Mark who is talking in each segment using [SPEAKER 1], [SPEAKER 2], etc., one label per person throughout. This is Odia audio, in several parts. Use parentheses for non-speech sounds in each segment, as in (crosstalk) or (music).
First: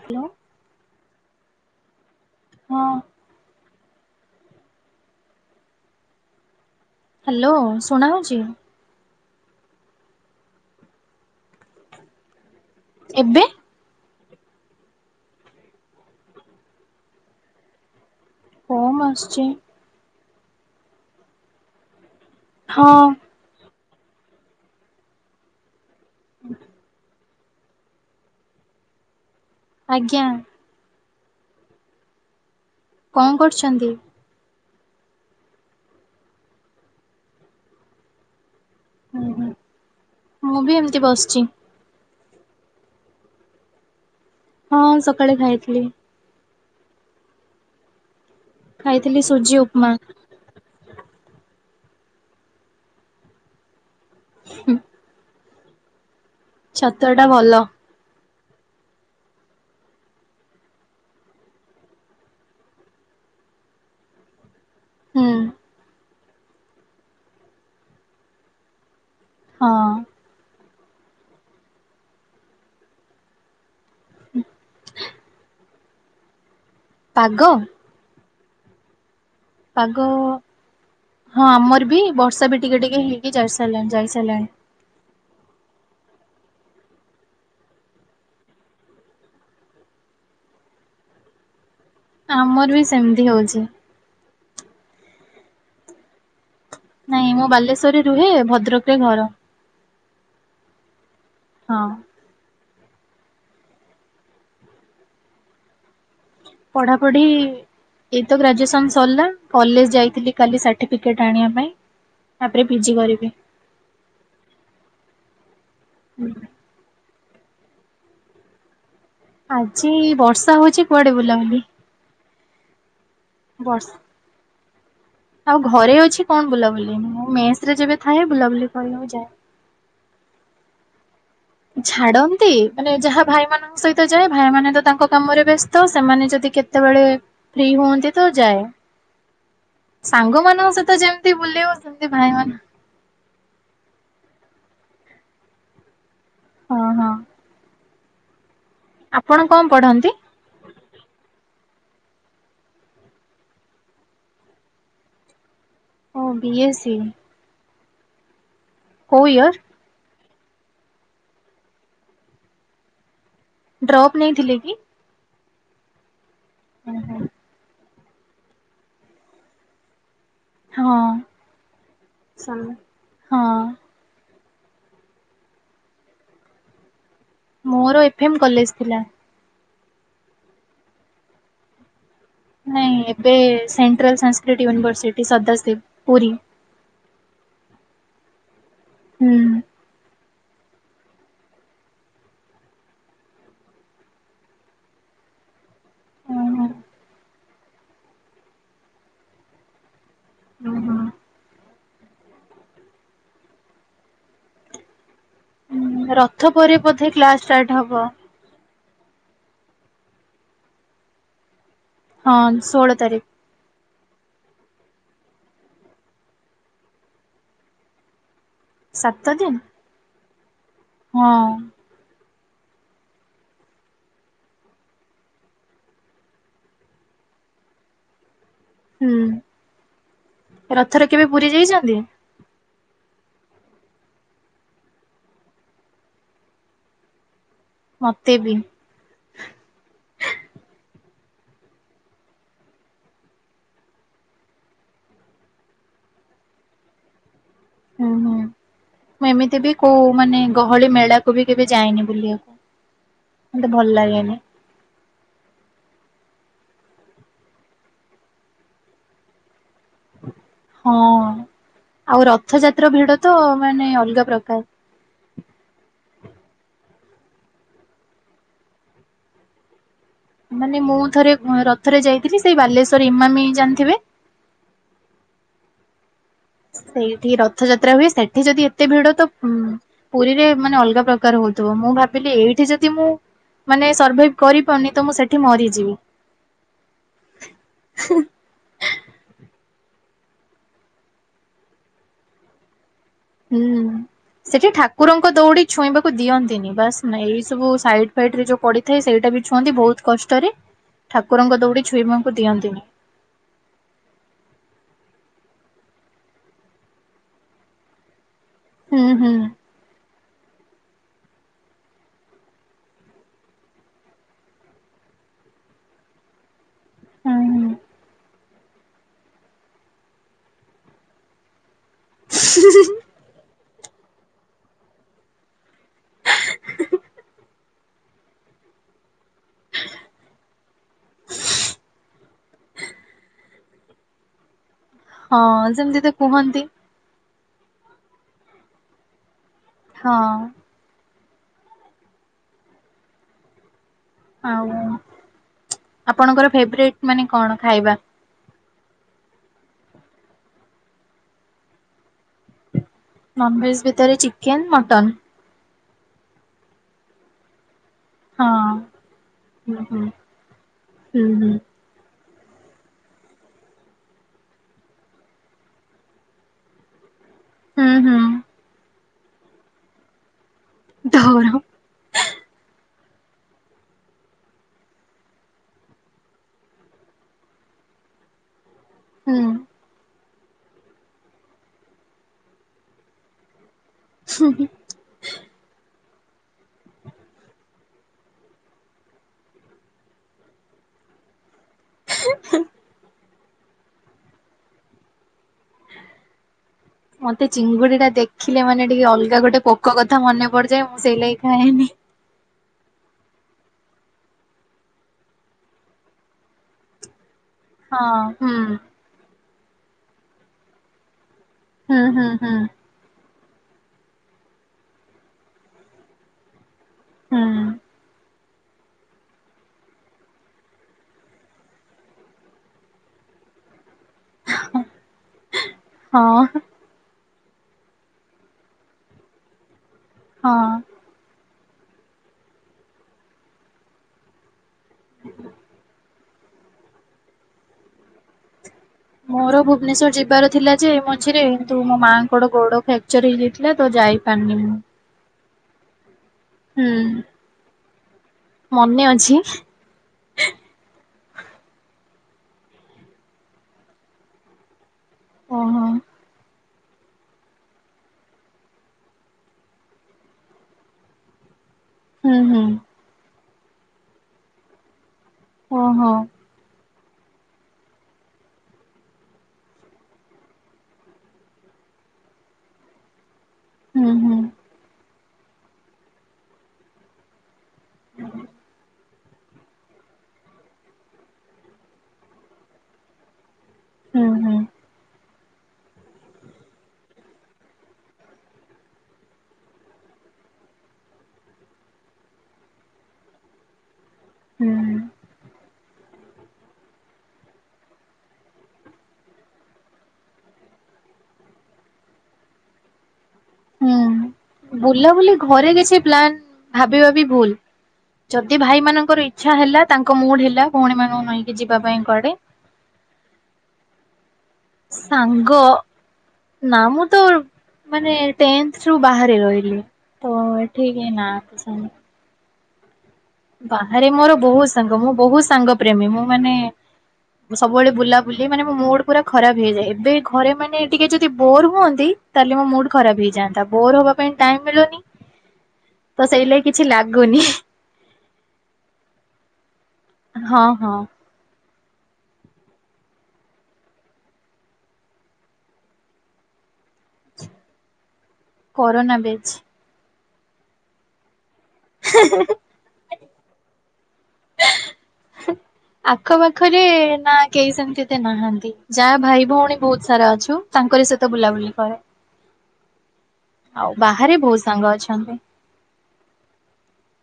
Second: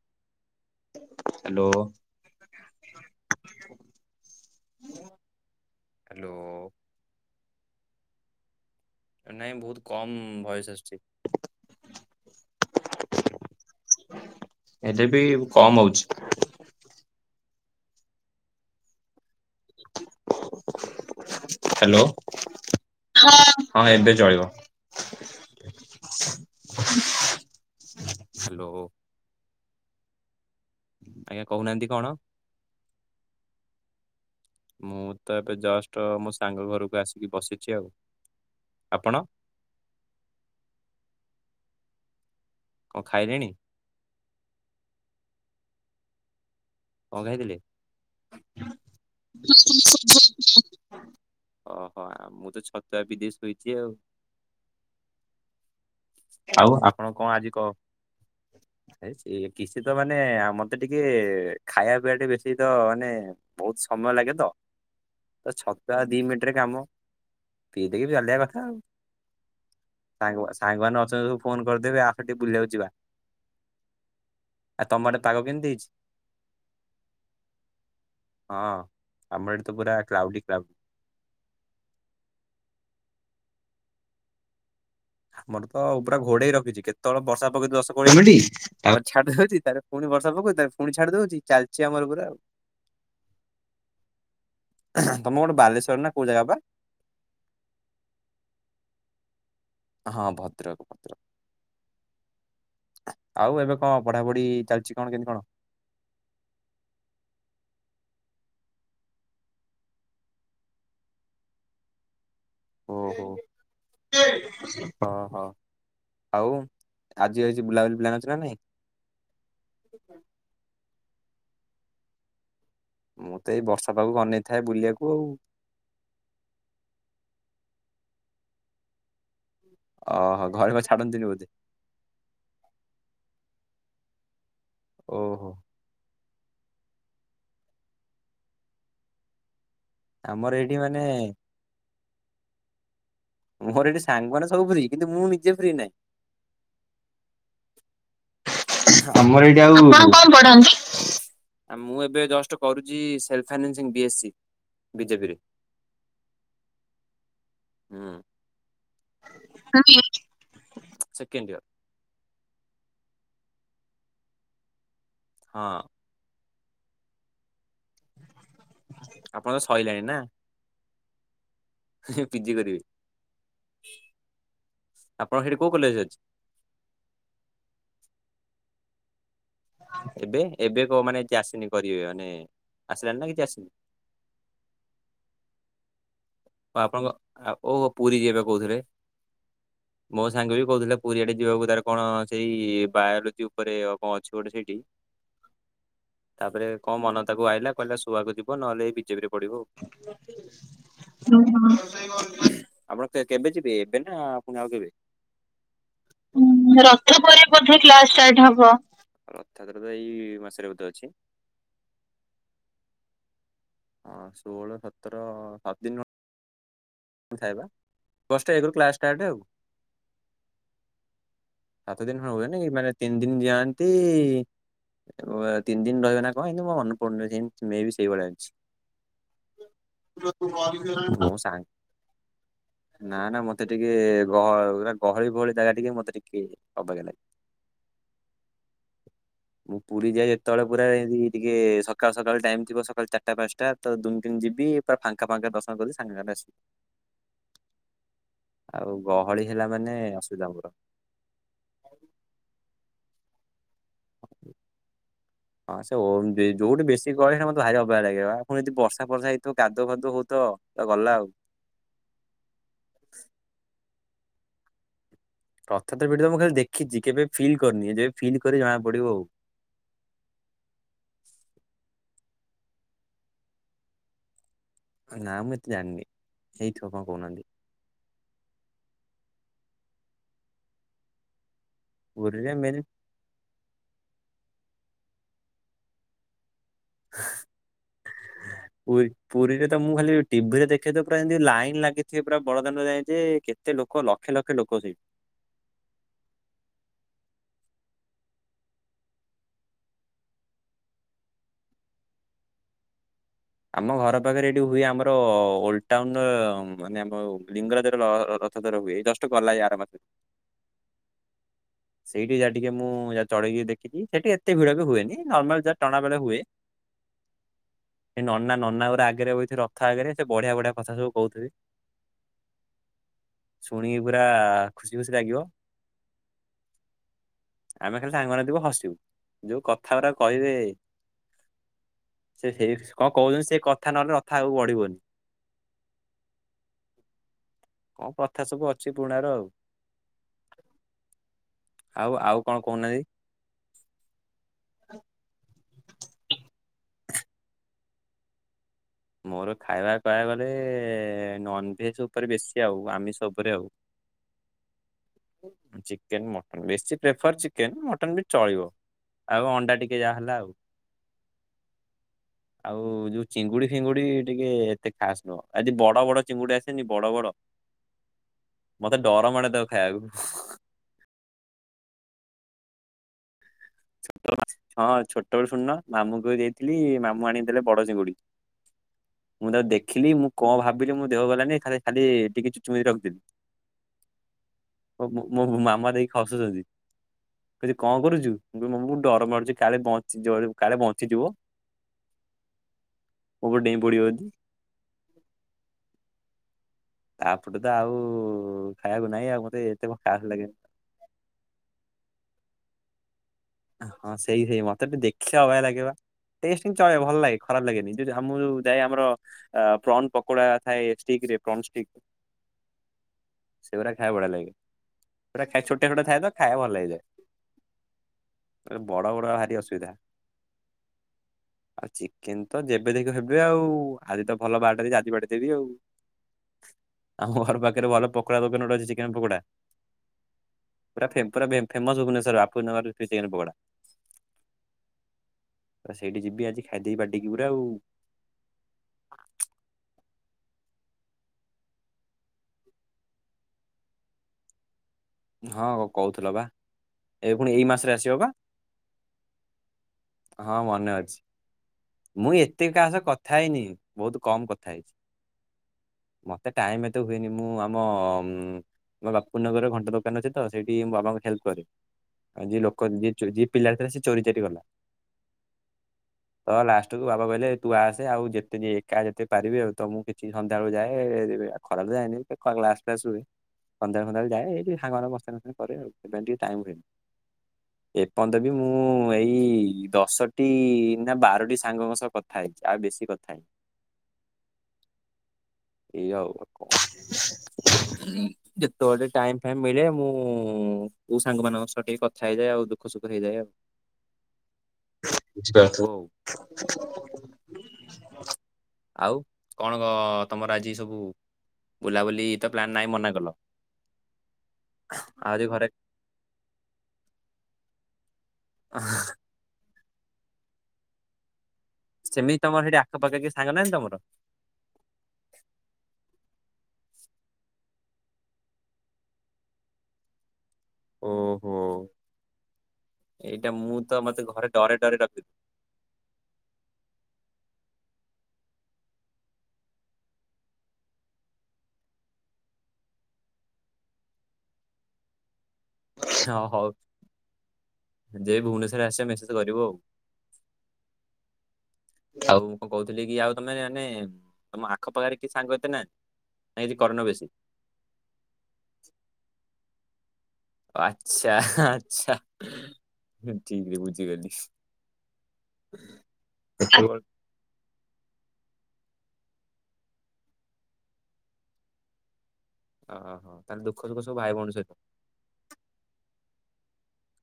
[SPEAKER 1] ହ୍ୟାଲୋ
[SPEAKER 2] ହ୍ୟାଲୋ
[SPEAKER 1] ହଁ
[SPEAKER 2] ହ୍ୟାଲୋ
[SPEAKER 1] ହ୍ୟାଲୋ ଶୁଣା ହଉଛି।
[SPEAKER 2] ନାଇଁ ବହୁତ କମ ଭୟସ ଆସିୁଛି।
[SPEAKER 1] ଏବେ
[SPEAKER 2] ଏବେ ବି କମ ହଉଛି।
[SPEAKER 1] କମ୍ ଆସୁଚି।
[SPEAKER 2] ହ୍ୟାଲୋ
[SPEAKER 1] ହଁ
[SPEAKER 2] ହଁ ଏବେ ଚଳିବ। ହ୍ୟାଲୋ
[SPEAKER 1] ଆଜ୍ଞା
[SPEAKER 2] ଆଜ୍ଞା କହୁନାହାନ୍ତି କଣ
[SPEAKER 1] କଣ କରୁଛନ୍ତି
[SPEAKER 2] ମୁଁ ତ ଏବେ ଜଷ୍ଟ ମୋ ସାଙ୍ଗ ଘରକୁ ଆସିକି ବସିଛି ଆଉ।
[SPEAKER 1] ହୁଁ ହୁଁ ମୁଁ ବି ଏମତି ବସିଛି।
[SPEAKER 2] କଣ ଖାଇଲେଣି
[SPEAKER 1] ହଁ ସକାଳେ ଖାଇଥିଲି
[SPEAKER 2] କଣ ଖାଇଥିଲେ
[SPEAKER 1] ଖାଇଥିଲି ସୁଜି ଉପମା।
[SPEAKER 2] (unintelligible) ଓହୋ ମୁଁ ତ ଛତୁଆ ପିଦେଇ ଶୋଇଛି ଆଉ।
[SPEAKER 1] ହୁଁ
[SPEAKER 2] ଆଉ ଆପଣ କଣ
[SPEAKER 1] ଭଲ
[SPEAKER 2] ଆଜି କହ ସେ କିଛି ତ ମାନେ ଆମ ତ ଟିକେ ଖାଇବା ପିଇବା ଟେ ବେଶୀ ତ ମାନେ ବହୁତ ସମୟ ଲାଗେ ତ
[SPEAKER 1] ହୁଁ
[SPEAKER 2] ଛତୁଆ ଦି ମିନିଟ ରେ କାମ ପିଇ ଦେଇକି ଚାଲିିବା କଥା ଆଉ।
[SPEAKER 1] ହଁ
[SPEAKER 2] ସାଙ୍ଗ ସାଙ୍ଗମାନେ ଅଛନ୍ତି ସବୁ ଫୋନ କରିଦେବେ ଆସ ଟିକେ ବୁଲିବାକୁ ଯିବା। ଆଉ ତମ ଆଡ଼େ ପାଗ କେମିତି ହେଇଛି।
[SPEAKER 1] ପାଗ
[SPEAKER 2] ହଁ ଆମର ଏଇଠି ତ
[SPEAKER 1] ପାଗ
[SPEAKER 2] ପୁରା କ୍ଲାଉଡି କ୍ଲାଉ
[SPEAKER 1] ହଁ ଆମର ବି ବର୍ଷା ବି ଟିକେ ଟିକେ ହେଇକି ଯାଇ ସାରିଲାଣି ଯାଇସାରିଲାଣି।
[SPEAKER 2] ଆମର ତ ପୁରା ଘୋଡେଇ ରଖିଛି କେତେବେଳେ ବର୍ଷା ପକେଇଦବ ଦଶ କୋଡିଏ ମିନିଟ ତାପରେ ଛାଡିଯାଉଚି ତାପାରେ ପୁଣି ବର୍ଷା ପକଉଚି ତାପରେ ପୁଣି ଛାଡି ଯାଉଚି ଚାଲି
[SPEAKER 1] ଆମର ବି ସେମିତି ହଉଛି।
[SPEAKER 2] ତମ କଣ ବାଲେଶ୍ଵର ନା କୋଉ ଜାଗା ବା
[SPEAKER 1] ନାଇଁ ମୁଁ ବାଲେଶ୍ୱରରେ ରୁହେ ଭଦ୍ରକରେ ଘର।
[SPEAKER 2] ହଁ ଭଦ୍ରକ ଭଦ୍ରକ।
[SPEAKER 1] ହଁ
[SPEAKER 2] ଆଉ ଏବେ କଣ ପଢ଼ାପଢ଼ି ଚାଲିଛି କଣ କେମିତି କଣ?
[SPEAKER 1] ପଢ଼ାପଢ଼ି ଏଇତ ଗ୍ରାଜୁଏସନ ସରିଲା। କଲେଜ ଯାଇଥିଲି କାଲି ସାର୍ଟିଫିକେଟ ଆଣିବା ପାଇଁ। ତାପରେ ପିଜି କରିବି
[SPEAKER 2] ଓହୋଃ ଅହଃ ଆଉ? ଆଜି ଆଉ କିଛି ବୁଲାବୁଲି ପ୍ଲାନ ଅଛି ନା ନାଇଁ?
[SPEAKER 1] ଆଜି ବର୍ଷା ହଉଛି କୁଆଡ଼େ ବୁଲାବୁଲି?
[SPEAKER 2] ମୁଁ ତ ଏଇ ବର୍ଷା ପାଗକୁ ଅନେଇଥାଏ ବୁଲିଆକୁ ଆଉ।
[SPEAKER 1] ଆଉ ଘରେ ଅଛି କଣ ବୁଲାବୁଲି। ମୁଁ ମେସ ରେ ଯେବେ ଥାଏ ବୁଲାବୁଲି କରିବାକୁ ଯାଏ।
[SPEAKER 2] ଓହୋଃ ଘରେ ବା ଛାଡ଼ନ୍ତିନି ବୋଧେ?
[SPEAKER 1] ଛାଡ଼ନ୍ତି ମାନେ ଯାହା ଭାଇମାନଙ୍କ ସହିତ ଯାଏ ଭାଇ ମାନେ ତ ତାଙ୍କ କାମରେ ବ୍ୟସ୍ତ ସ୍ତ, ସେମାନେ ଯଦି କେତେବେଳେ ଫ୍ରି ହୁଅନ୍ତି ତ ଯାଏ। ସାଙ୍ଗ ମାନଙ୍କ ସହିତ ଯେମତି ବୁଲିବ ସେମତି ଭାଇ ମାନଙ୍କ
[SPEAKER 2] ମୋର ଏଠି ସାଙ୍ଗମାନେ ସବୁ ଫ୍ରି କିନ୍ତୁ ମୁଁ ନିଜେ ଫ୍ରି ନାହିଁ।
[SPEAKER 1] ଓଃ ହଁ। ଆପଣ
[SPEAKER 2] ଆମର
[SPEAKER 1] କଣ
[SPEAKER 2] ଏଇଠି ଆଉ ଆପଣ
[SPEAKER 1] ପଢନ୍ତି?
[SPEAKER 2] କଣ ପଢ଼ନ୍ତି? ମୁଁ ଏବେ ଜଷ୍ଟ୍ କରୁଛି self financing B S C. BJP ରେ।
[SPEAKER 1] ଓଃ ବି ଏସ୍ ସି। କୋଉ ଇୟର?
[SPEAKER 2] ହଁ ସେକେଣ୍ଡ ଇଅର।
[SPEAKER 1] ଡ୍ରପ୍ ନେଇଥିଲେ କି?
[SPEAKER 2] ହଁ।
[SPEAKER 1] ହୁଁ ହୁଁ।
[SPEAKER 2] ଆପଣଙ୍କର ସଇଲାଣି ନା।
[SPEAKER 1] ହଁ ହଁ।
[SPEAKER 2] ଆପଣଙ୍କର ସେଇଠି କୋଉ କଲେଜ ଅଛି?
[SPEAKER 1] ମୋର ଏଫ ଏମ୍ କଲେଜ ଥିଲା।
[SPEAKER 2] ଏବେ ଏବେ କ ମାନେ (unintelligible) କରିବେ ମାନେ
[SPEAKER 1] ନାଇଁ ଏବେ ସେଣ୍ଟ୍ରାଲ ସାଂସ୍କ୍ରିଟ୍ ୟୁନିଭରସିଟି ସଦାଶିବ ପୁରୀ।
[SPEAKER 2] ଆପଣଙ୍କ ଓଃ ପୁରୀ ଯିବେ ପା କହୁଥିଲେ।
[SPEAKER 1] ହୁଁ।
[SPEAKER 2] ମୋ ସାଙ୍ଗ ବି କହୁଥିଲେ ପୁରୀ ଆଡ଼େ ଯିବାକୁ ତାର କଣ ସେଇ ବାୟୋଲୋଜି ଉପରେ କଣ ଅଛି ଗୋଟେ ସେଇଠି। (inaudible)
[SPEAKER 1] ଓ ହୋ।
[SPEAKER 2] ତାପରେ କଣ ମନ ତାକୁ ଆଇଲା କହିଲା ଶୁଆଗୋ ଯିବ ନହେଲେ ବିଜେପିରେ ପଢ଼ିବ ଆଉ।
[SPEAKER 1] ଓଃ ହଁ ‌।
[SPEAKER 2] ଆପଣ କେବେ ଯିବେ ଏବେ ନା ପୁଣି ଆଉ କେବେ?
[SPEAKER 1] ରଥ ପରେ ବୋଧେ
[SPEAKER 2] ରଥ
[SPEAKER 1] କ୍ଲାସ
[SPEAKER 2] ପରେ
[SPEAKER 1] ଷ୍ଟାର୍ଟ
[SPEAKER 2] ବୋଧେ
[SPEAKER 1] ହବ
[SPEAKER 2] କ୍ଲାସ ଷ୍ଟାର୍ଟ ହବ। ରଥଯାତ୍ରା ତ ଏଇ ମାସରେ ବୋଧେ ଅଛି।
[SPEAKER 1] ହଁ ଷୋହଳ ତାରିଖ।
[SPEAKER 2] ହଁ ଷୋହଳ, ସତର ସାତ ଦିନ ଥାଏ ପା (unintelligible) କ୍ଲାସ୍
[SPEAKER 1] ସାତ
[SPEAKER 2] ଷ୍ଟାର୍ଟ ଆଉ।
[SPEAKER 1] ଦିନ ହଁ।
[SPEAKER 2] ସାତ ଦିନ ହୁଏନି କି ମାନେ ତିନି ଦିନ ଯାଆନ୍ତି ତିନି ଦିନ ରହିବେ ନା କଣ ଏଇମିତି ମୋ ମନେ ପଡ଼ୁନି ମେବି ସେଇଭଳିଆ କିଛି।
[SPEAKER 1] ହୁଁ ରଥରେ କେବେ
[SPEAKER 2] ମୋ
[SPEAKER 1] ପୁରୀ
[SPEAKER 2] ସା
[SPEAKER 1] ଯାଇଛନ୍ତି?
[SPEAKER 2] ନା ନା ମତେ ଟିକେ ଗହ-ଗହଳି ଫହଳି ଜାଗା ଟିକେ ମତେ ଟିକେ ଅବାଗିଆ ଲାଗେ।
[SPEAKER 1] ମତେ ବି।
[SPEAKER 2] (inaudible) ମୁଁ ପୁରୀ ଯାଏ ଯେତେବେଳେ ପୁରା ଯେମତି ଟିକେ ସକାଳ ସକାଳ ଟାଇମ ଥିବ ସକାଳୁ ଚାରିଟା ପାଞ୍ଚଟା ତ ଦୁମ କହିନି ଯିବି ପୁରା ଫାଙ୍କା ଫାଙ୍କା ଦର୍ଶନ କରି ସାଙ୍ଗେ ସାଙ୍ଗେ ଆସିବି।
[SPEAKER 1] ଓହୋଃ। ମୁଁ ଏମିତି ବି କୋଉ ମାନେ ଗହଳି ମେଳା ମୁଁ ବି କେବେ ଯାଇନି ବୁଲିଆକୁ, ମତେ ଭଲ୍‌ ଲାଗେନି।
[SPEAKER 2] (inaudible) (inaudible) ତ, ଗଲା ଆଉ।
[SPEAKER 1] ହଁ ଆଉ ରଥଯାତ୍ରା ଭିଡ଼ ତ ମାନେ ଅଲ୍ଗା ପ୍ରକାର୍।
[SPEAKER 2] ରଥ ତ ଭିଡ଼ ମୁଁ ଖାଲି ଦେଖିଚି କେବେ ଫିଲ୍ କର୍ନି, ଯେବେ ଫିଲ୍ କରିବି ଜଣା ପଡ଼ିବ ଆଉ।
[SPEAKER 1] ମାନେ ମୁଁ ଥରେ ରଥରେ ଯାଇଥିଲି, ସେଇ ବାଲେଶ୍ଵର୍ ଇମାମି ଜାଣ୍ ଥିବେ।
[SPEAKER 2] ନା, ମୁଁ ଏତେ ଜାଣ୍ନି।
[SPEAKER 1] (inaudible) ରଥଯାତ୍ରା ହୁଏ, ସେଠି ଯଦି ଏତେ ଭିଡ଼ ତ ପୁରୀରେ ମାନେ ଅଲ୍ଗା ପ୍ରକାର୍ ହଉଥିବ। ମୁଁ ଭା ଭାବିଲି, ଏଇଠି ଯଦି ମୁଁ ମାନେ ସର୍ଭାଇ କରିପାରୁନି ତ ମୁଁ ସେଠି ମରିଯିବି। ହଁ
[SPEAKER 2] ପୁରୀରେ ତ ମୁଁ ଖାଲି ଟିଭିରେ ଦେଖେତ, ପୁରା ଏନ୍ତି ଲାଇନ୍‌ ଲାଗିଥିବେ ପୁରା ବଡ଼ଦାଣ୍ଡ ଯାଏ। ଯେ କେତେ ଲୋକ ଲକ୍ଷେ ଲକ୍ଷେ ଲୋକ ସେଇ
[SPEAKER 1] ଦୌଡ଼ି ଛୁଇଁବାକୁ ଦିଅନ୍ତିନି, ବାସ୍ ଏଇ ସବୁ ସାଇଟ୍ ଫାଇଟ୍ ରେ ଯଉ ପଡ଼ିଥାଏ ସେଇଟା ବି ଛୁଅନ୍ତି। ବହୁତ୍ କଷ୍ଟରେ, ଠାକୁରଙ୍କ ଦୌଡ଼ି ଛୁଇଁବାଙ୍କୁ ଦିଅନ୍ତିନି।
[SPEAKER 2] ଆମ ଘର ପାଖରେ ଏଠି ହୁଏ, ଆମର ଓଲ୍ ଟାଉନ୍‌ ମାନେ ଆମ ଲିଙ୍ଗରାଜ (inaudible)
[SPEAKER 1] ହୁଁ ହୁଁ
[SPEAKER 2] ସେଇଟି ଯା ଟିକେ ମୁଁ ଚଡ଼ିକି ଦେଖିଚି, ସେଠି ଏତେ ଭିଡ଼ ବି ହୁଏନି, ନର୍ମାଲ୍ ଯା ଟଣା ବେଳେ ହୁଏ।
[SPEAKER 1] (inaudible)
[SPEAKER 2] ନନା ନନା ରା ଆଗେରେ ବଇଥିବେ ରଥ ଆଗେରେ, ସେ ବଢ଼ିଆ ବଢ଼ିଆ କଥା ସବୁ କହୁଥିବେ।
[SPEAKER 1] (inaudible)
[SPEAKER 2] ଶୁଣିକି ପୁରା ଖୁସି ଖୁସି ଲାଗିବ। ଆମେ ଖାଲି ସାଙ୍ଗ୍ ମାନେ ଥିବୁ ହସିବୁ, ଯଉ କଥା ରା କହିବେ। କହୁଚନ୍ତି, ସେ କଥା ନହେଲେ ରଥ ଆଗକୁ ବଢ଼ିବିନି।
[SPEAKER 1] ହଁ, ସେମ୍ତି ତ କୁହନ୍ତି।
[SPEAKER 2] ପ୍ରଥା ସବୁ ଅଛି ପୁ--ଣାର ଆଉ।
[SPEAKER 1] ହଁ!
[SPEAKER 2] ଆଉ ଆଉ କ'ଣ କହୁନା--ନ୍ତି?
[SPEAKER 1] ଆଉ, ଆପଣଙ୍କର ଫେବ୍ରେଟ୍ ମାନେ କ'ଣ ଖାଇବା?
[SPEAKER 2] ମୋର ଖାଇବା କହିବାକୁ ଗଲେ ନନ୍‌ଭେଜ୍‌ ଉପରେ ବେଶୀ ଆଉ। ଆମି
[SPEAKER 1] ନନଭେଜ୍ ଭିତରେ ଚିକେନ୍‌, ମଟନ୍।
[SPEAKER 2] ଚିକେନ ମଟନ୍ ବେଶୀ ପ୍ରେଫର୍ ଚିକେନ। ମଟନ୍ ବି ଚଳିବ,
[SPEAKER 1] ହଁ
[SPEAKER 2] ଆଉ ଅଣ୍ଡା
[SPEAKER 1] ହୁଁ
[SPEAKER 2] ଟିକେ
[SPEAKER 1] ହୁଁ
[SPEAKER 2] ଯାହା ହେଲା ଆଉ।
[SPEAKER 1] ହୁଁ ହୁଁ।
[SPEAKER 2] ଆଉ ଯଉ ଚିଙ୍ଗୁଡ଼ି ଫିଙ୍ଗୁଡ଼ି ଟିକେ ଏତେ ଖାସ୍ ନୁହଁ, ଆ ବଡ଼ ବଡ଼ ଚିଙ୍ଗୁଡି ଆସେନି ବଡ଼ ବଡ଼।
[SPEAKER 1] (inaudible)
[SPEAKER 2] ମତେ ଡ଼ର ମାଡ଼େ ତାକୁ ଖାଇବାକୁ।
[SPEAKER 1] (inaudible)
[SPEAKER 2] ହଁ ଛୋଟବଳେ ଶୁଣୁନ, ମାମୁଁ କୁ ଯାଇଥିଲି ମାମୁଁ ଆଣିକି ଦେଲେ ବଡ ଚିଙ୍ଗୁଡ଼ି।
[SPEAKER 1] ହୁଁ
[SPEAKER 2] ମୁଁ ତାକୁ ଦେଖିଲି, ମୁଁ ଭାବିଲି ମୋ ଦେହକୁ ଗଲାନି ଖାଲି ଟିକେ ଚୁଚୁମିକି ର--ଦେଲି।
[SPEAKER 1] (inaudible)
[SPEAKER 2] ମାମା ଦେଖିକି ଖସୁଚନ୍ତି, କହୁ ଙ୍କ କରୁଚୁ? (inaudible)
[SPEAKER 1] (inaudible)
[SPEAKER 2] (inaudible)
[SPEAKER 1] ମତେ ଚିଙ୍ଗୁଡ଼ି ଟା ଦେଖିଲେ ମାନେ ଟିକେ ଅଲ୍ଗା ଗୋଟେ ପୋକ କଥା ମନେ ପଡ଼ିଯାଏ, ମୁଁ ସେଇ ଲାଗି ଖାଏନି।
[SPEAKER 2] ହଁ, ସେଇ ସେଇ ମତେ ତ ଦେଖିଲେ ଅବାଗିଆ ଲାଗେ ବା, ଟେଷ୍ଟ୍ ଚଳିବ ଭଲ୍‌ ଲାଗେ। ଖରାପ୍ ଲାଗେନି, ଯଉ
[SPEAKER 1] ହଁ ହୁଁ
[SPEAKER 2] ଯାଏ ଆମ୍‌ର ପ୍ରନ୍‌ ପକୋଡ଼ା ଥାଏ ଷ୍ଟିକ୍ ରେ। ଠିକ୍
[SPEAKER 1] ହୁଁ ହୁଁ ହୁଁ
[SPEAKER 2] ସେ ଗୁରା ଖାଇ--କୁ ବଢ଼ିଆ ଲାଗେ, ଛୋଟିଆ ଛୋଟିଆ ଥାଏ ତ ଖାଇବାକୁ ଭଲ୍ ଲାଗିଯାଏ।
[SPEAKER 1] ହୁଁ।
[SPEAKER 2] ବଡ ବଡ ଭାରି ଅସୁବିଧା। ଆଉ ଚିକେନ ତ ଯେବେ ଦେଖକି ହେବେ ଆଉ। ଆଜି ତ ଭଲ ବାରଟା ଆଜି ତ ବଢ଼େଇ ଦେବି ଆଉ।
[SPEAKER 1] ହଁ
[SPEAKER 2] ଆମ ଘର ପାଖରେ ଭଲ ପକୋଡା ଦୋକାନ ଗୋଟେ ଅଛି ଚିକେନ ପକୋଡା।
[SPEAKER 1] ହଁ।
[SPEAKER 2] ପୁରା ଫେ ପୁରା ଫେମସ ଭୁବନେଶ୍ୱର ବାପୁଜୀ ନଗର ଚିକେନ ପକୋଡା। ସେଇଠି ଯିବି ଆଜି ଖାଇଦେବି ବଢେଇକି ପୁରା ଆଉ।
[SPEAKER 1] ମୋର ଭୁବନେଶ୍ୱର ଯିବାର ଥିଲା ଯେ ମଝିରେ କିନ୍ତୁ ମୋ ମାଆଙ୍କର ଗୋଡ ଫ୍ରାକ୍ଚର ହେଇଯାଇଥିଲା ତ ଯାଇ ପାନି ମୁଁ।
[SPEAKER 2] ହଁ କହୁଥିଲ ବା।
[SPEAKER 1] ହୁଁ।
[SPEAKER 2] ଏ ପୁଣି ଏଇ ମାସରେ ଆସିବ ବା।
[SPEAKER 1] ମନେ ଅଛି?
[SPEAKER 2] ହଁ ମନେ ଅଛି। ମୁଁ ଏତେ କାହା ସହ କଥା ହେଇନି ବହୁତ କମ କଥା ହେଇଛି।
[SPEAKER 1] ହଁ ହଁ।
[SPEAKER 2] ମତେ ଟାଇମ ଏତେ ହୁଏନି ମୁଁ ଆମ ବାପୁନି ନଗରରେ ଘଣ୍ଟା ଦୋ ଦୋକାନ ଅଛି ତ ସେଇଠି ମୁଁ ବାବାଙ୍କୁ ହେଲ୍ପ କରେ।
[SPEAKER 1] ହୁଁ ହୁଁ
[SPEAKER 2] ଯିଏ ଲୋକ ଯିଏ ଚୋ ପିଲା ସେ ଚୋରି ଚାରି କଲା।
[SPEAKER 1] ଓଁ ହଁ।
[SPEAKER 2] ତ ଲାଷ୍ଟକୁୁ ବାବା କହିଲେ ତୁ ଆସେ ଆଉ ଯେତେକି ଏକା ଯେତେ ପାରିବି ଆଉ ତ ମୁଁ କିଛି ସନ୍ଧ୍ୟାବେଳେ ଯାଏ। ଖରାରେ ତ ଯାଏନି ଏତେ କ୍ଲାସ ଫ୍ଲାସ୍ ହୁଏ। ସନ୍ଧ୍ୟା ବେଳେ
[SPEAKER 1] ହୁଁ
[SPEAKER 2] ଫନ୍ଧ୍ୟା ବେଳେ
[SPEAKER 1] ହୁଁ
[SPEAKER 2] ଯାଏ ଏଇ ଟିକେ ସାଙ୍ଗମାନ ଙ୍କ ମସ୍ତାନୀ ଫସ୍ତାନି କରେ ଆଉ ସେଥିପାଇଁ ଟିକେ ଟାଇମ ହୁଏନି। ଏପର୍ଯ୍ୟନ୍ତ ବି ମୁଁ ମୁଁ ଏଇ ଦଶଟି ନା ବାରଟି ସାଙ୍ଗ ଙ୍କ ସହ କଥା ହେଇଛି ଆଉ ବେଶୀ କଥା ହେଇନି।
[SPEAKER 1] ହୁଁ ହୁଁ।
[SPEAKER 2] ଇଏ ଆଉ କଣ (unintelligible) ଯେତେବେଳେେ ଟାଇମ ଫାଇମି ମିଳେ ମୁଁ କୋଉ ସାଙ୍ଗମାନଙ୍କ ସହ ଟିକେ କଥା ହେଇଯାଏ ଆଉ ଦୁଃଖ ସୁଖ ହେଇଯାଏ ଆଉ।
[SPEAKER 1] ହୁଁ
[SPEAKER 2] ବୁଝିପାରୁଥିବା ଆଉ। (unintelligible) ଆଉ କଣ କ ତମର ଆଜି ସବୁ ବୁଲାବୁଲି ତ ପ୍ଲନ୍ ନାହିଁ ମନା କଲ।
[SPEAKER 1] ହୁଁ ବୁଲା ବୁଲି ଘରେ କିଛି ପ୍ଲାନ ଭାବିବା ବି ଭୁଲ। ଯଦି ଭାଇମାନଙ୍କର ଇଛା ହେଲା ତାଙ୍କ ମୁଡ ହେଲା ଭଉଣୀ ମାନଙ୍କୁ ନେଇକି ଯିବା ପାଇଁ। କୁଆଡେ
[SPEAKER 2] ସେମିତି ତମର ହେଠି ଆଖପାଖ କି ସାଙ୍ଗ ନାହାଁନ୍ତି ତମର?
[SPEAKER 1] ସାଙ୍ଗ। ନା ମୁଁ ତ ମାନେ ଟେନ୍ଥ ରୁ ବାହାରେ ରହିଲି ତ ଏଠି କେହି ନାହାନ୍ତି ସାଙ୍ଗ। ବାହାରେ ମୋର ବହୁତ ସାଙ୍ଗ ମୁଁ ବହୁତ ସାଙ୍ଗ ପ୍ରେମୀ ମୁଁ ମାନେ ସବୁବେଳେ ବୁଲାବୁଲି ମାନେ ମୋ ମୁଡ ପୁରା ଖରାପ ହେଇଯାଏ। ଏବେ ଘରେ ମାନେ ଟିକେ ଯଦି ବୋର ହୁଅନ୍ତି। ତାହେଲେ ମୋ ମୁଡ ଖରାପ ହେଇଯାନ୍ତା ବୋର ହେବା ପାଇଁ ଟାଇମ ମିଳୁନି। ତ ସେଇ ଲାଗି କିଛି ଲାଗୁନି।
[SPEAKER 2] ଯେ ଭୁବନେଶ୍ୱର ଆସିବ ମେସେଜ କରିବ ଆଉ।
[SPEAKER 1] ହଁ ହଁ।
[SPEAKER 2] ଆଉ ମୁଁ କଣ କହୁଥିଲି କି ଆଉ ତମେ ମାନେ ତମ ଆଖ ପାଖରେ କି ସାଙ୍ଗ ଏତେ ନାହାନ୍ତି? ନାଇଁ କିଛି କରିନ ବେଶୀ?
[SPEAKER 1] କରୋନା ବିଚ
[SPEAKER 2] ଆଚ୍ଛା ଆଛା ଠିକ ବୁଝିଗଲି।
[SPEAKER 1] ଆଖ ପାଖରେ ନା। କେହି ସେମିତି ଏତେ ନାହାନ୍ତି ଯାହା ଭାଇ ଭଉଣୀ ବହୁତ ସାରା ଅଛୁ ତାଙ୍କରି ସହିତ ବୁଲାବୁଲି କରେ।
[SPEAKER 2] ଓହୋ ତାହେଲେ
[SPEAKER 1] ଆଉ
[SPEAKER 2] ଦୁଃଖ ସୁୁଖ ସବୁ
[SPEAKER 1] ବାହାରେ
[SPEAKER 2] ଭାଇ ଭଉଣୀ
[SPEAKER 1] ବହୁତ
[SPEAKER 2] ସହିତ।
[SPEAKER 1] (unintelligible)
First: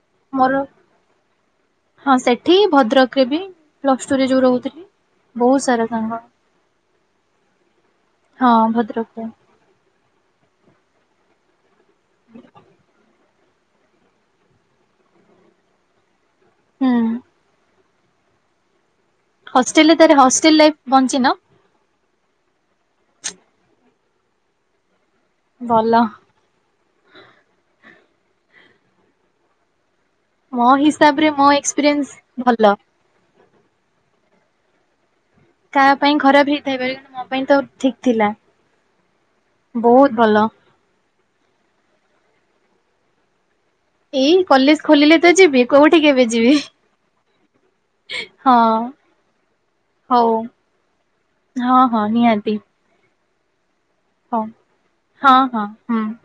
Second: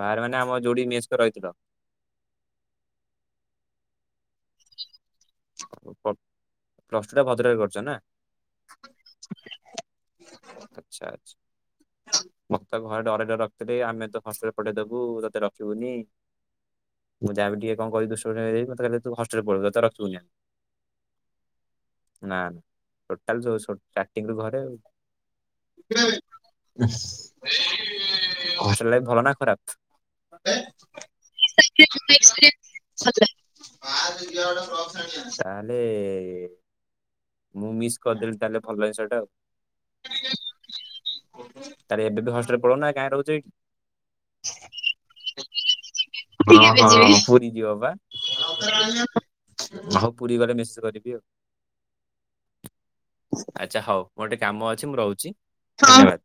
[SPEAKER 2] ବାହାରେ ମାନେ
[SPEAKER 1] ମୋର
[SPEAKER 2] ଆମ ଯୋଉଠି ମେସ୍ କରି ରହିଥିଲ।
[SPEAKER 1] ହଁ ସେଠି ଭଦ୍ରକରେ ବି। ପ୍ଲସ୍ ଟୁରେ ଯୋଉ ରହୁଥିଲି ବହୁତ ସାରା ସାଙ୍ଗ। ହଁ ଭଦ୍ରକ ରେ।
[SPEAKER 2] ଆଛା ଆଛା। ମତ ଘରେ ଡରେଇ ଡରେଇ ରଖିଥିଲେ ଆମେ ତତେ ହଷ୍ଟେଲ ପଠେଇଦବୁ ତତେ ରଖିବୁନି।
[SPEAKER 1] ହୁଁ
[SPEAKER 2] ମୁଁ ଯାହାବି ଟିକେ କଣ କଲି ଦୁଷ୍ଟ ଫୁଷ୍ଟ ମତେ କହିଲେ ତୁ ହ
[SPEAKER 1] ହଷ୍ଟେଲରେ ତାର ହଷ୍ଟେଲ ଲାଇଫ ବଞ୍ଚିନ?
[SPEAKER 2] ନା ଟୋଟାଲ ଯୋଶୋ ଷ୍ଟାଟିଙ୍ଗରୁ ଘରେ ଆଉ।
[SPEAKER 1] ଭଲ
[SPEAKER 2] ଉ ହଷ୍ଟେଲ ଲାଇଫ ଭଲ ନା ଖରାପ?
[SPEAKER 1] ମୋ ହିସାବ ରେ ମୋ ଏକ୍ସପିରିଏନ୍ସ ଭଲ।
[SPEAKER 2] (inaudible) ସା
[SPEAKER 1] କାହା ପାଇଁ ଖରାପ ହେଇଥାଇପାରେ କିନ୍ତୁ ମୋ ପାଇଁ ତ ଠିକ୍ ଥିଲା ବହୁତ ଭଲ।
[SPEAKER 2] ଆରେ ଏବେ ତ ହଷ୍ଟେଲ୍ ପଳୁନା କାଇଁ ରହୁଛ ଏଠି?
[SPEAKER 1] ଏଇ କଲେଜ୍ ଖୋଲିଲେ ତ ଯିବି କୋଉଠିକି ଏବେ
[SPEAKER 2] ହଁ
[SPEAKER 1] ଯିବି।
[SPEAKER 2] ହଁ ପୁରୀ ଯିବ ବା
[SPEAKER 1] ହଁ।
[SPEAKER 2] ହଉ ପୁରୀ ଗଲେ ମେସଜ୍ କରିବି ଆଉ।
[SPEAKER 1] ହଁ ହଁ ନିହାତି।
[SPEAKER 2] ଆଚ୍ଛା ହଉ ଗୋଟେ କାମ ଅଛି ମୁଁ ରହୁଛି
[SPEAKER 1] ହଁ ହଁ ହୁଁ।
[SPEAKER 2] ଧନ୍ୟବାଦ।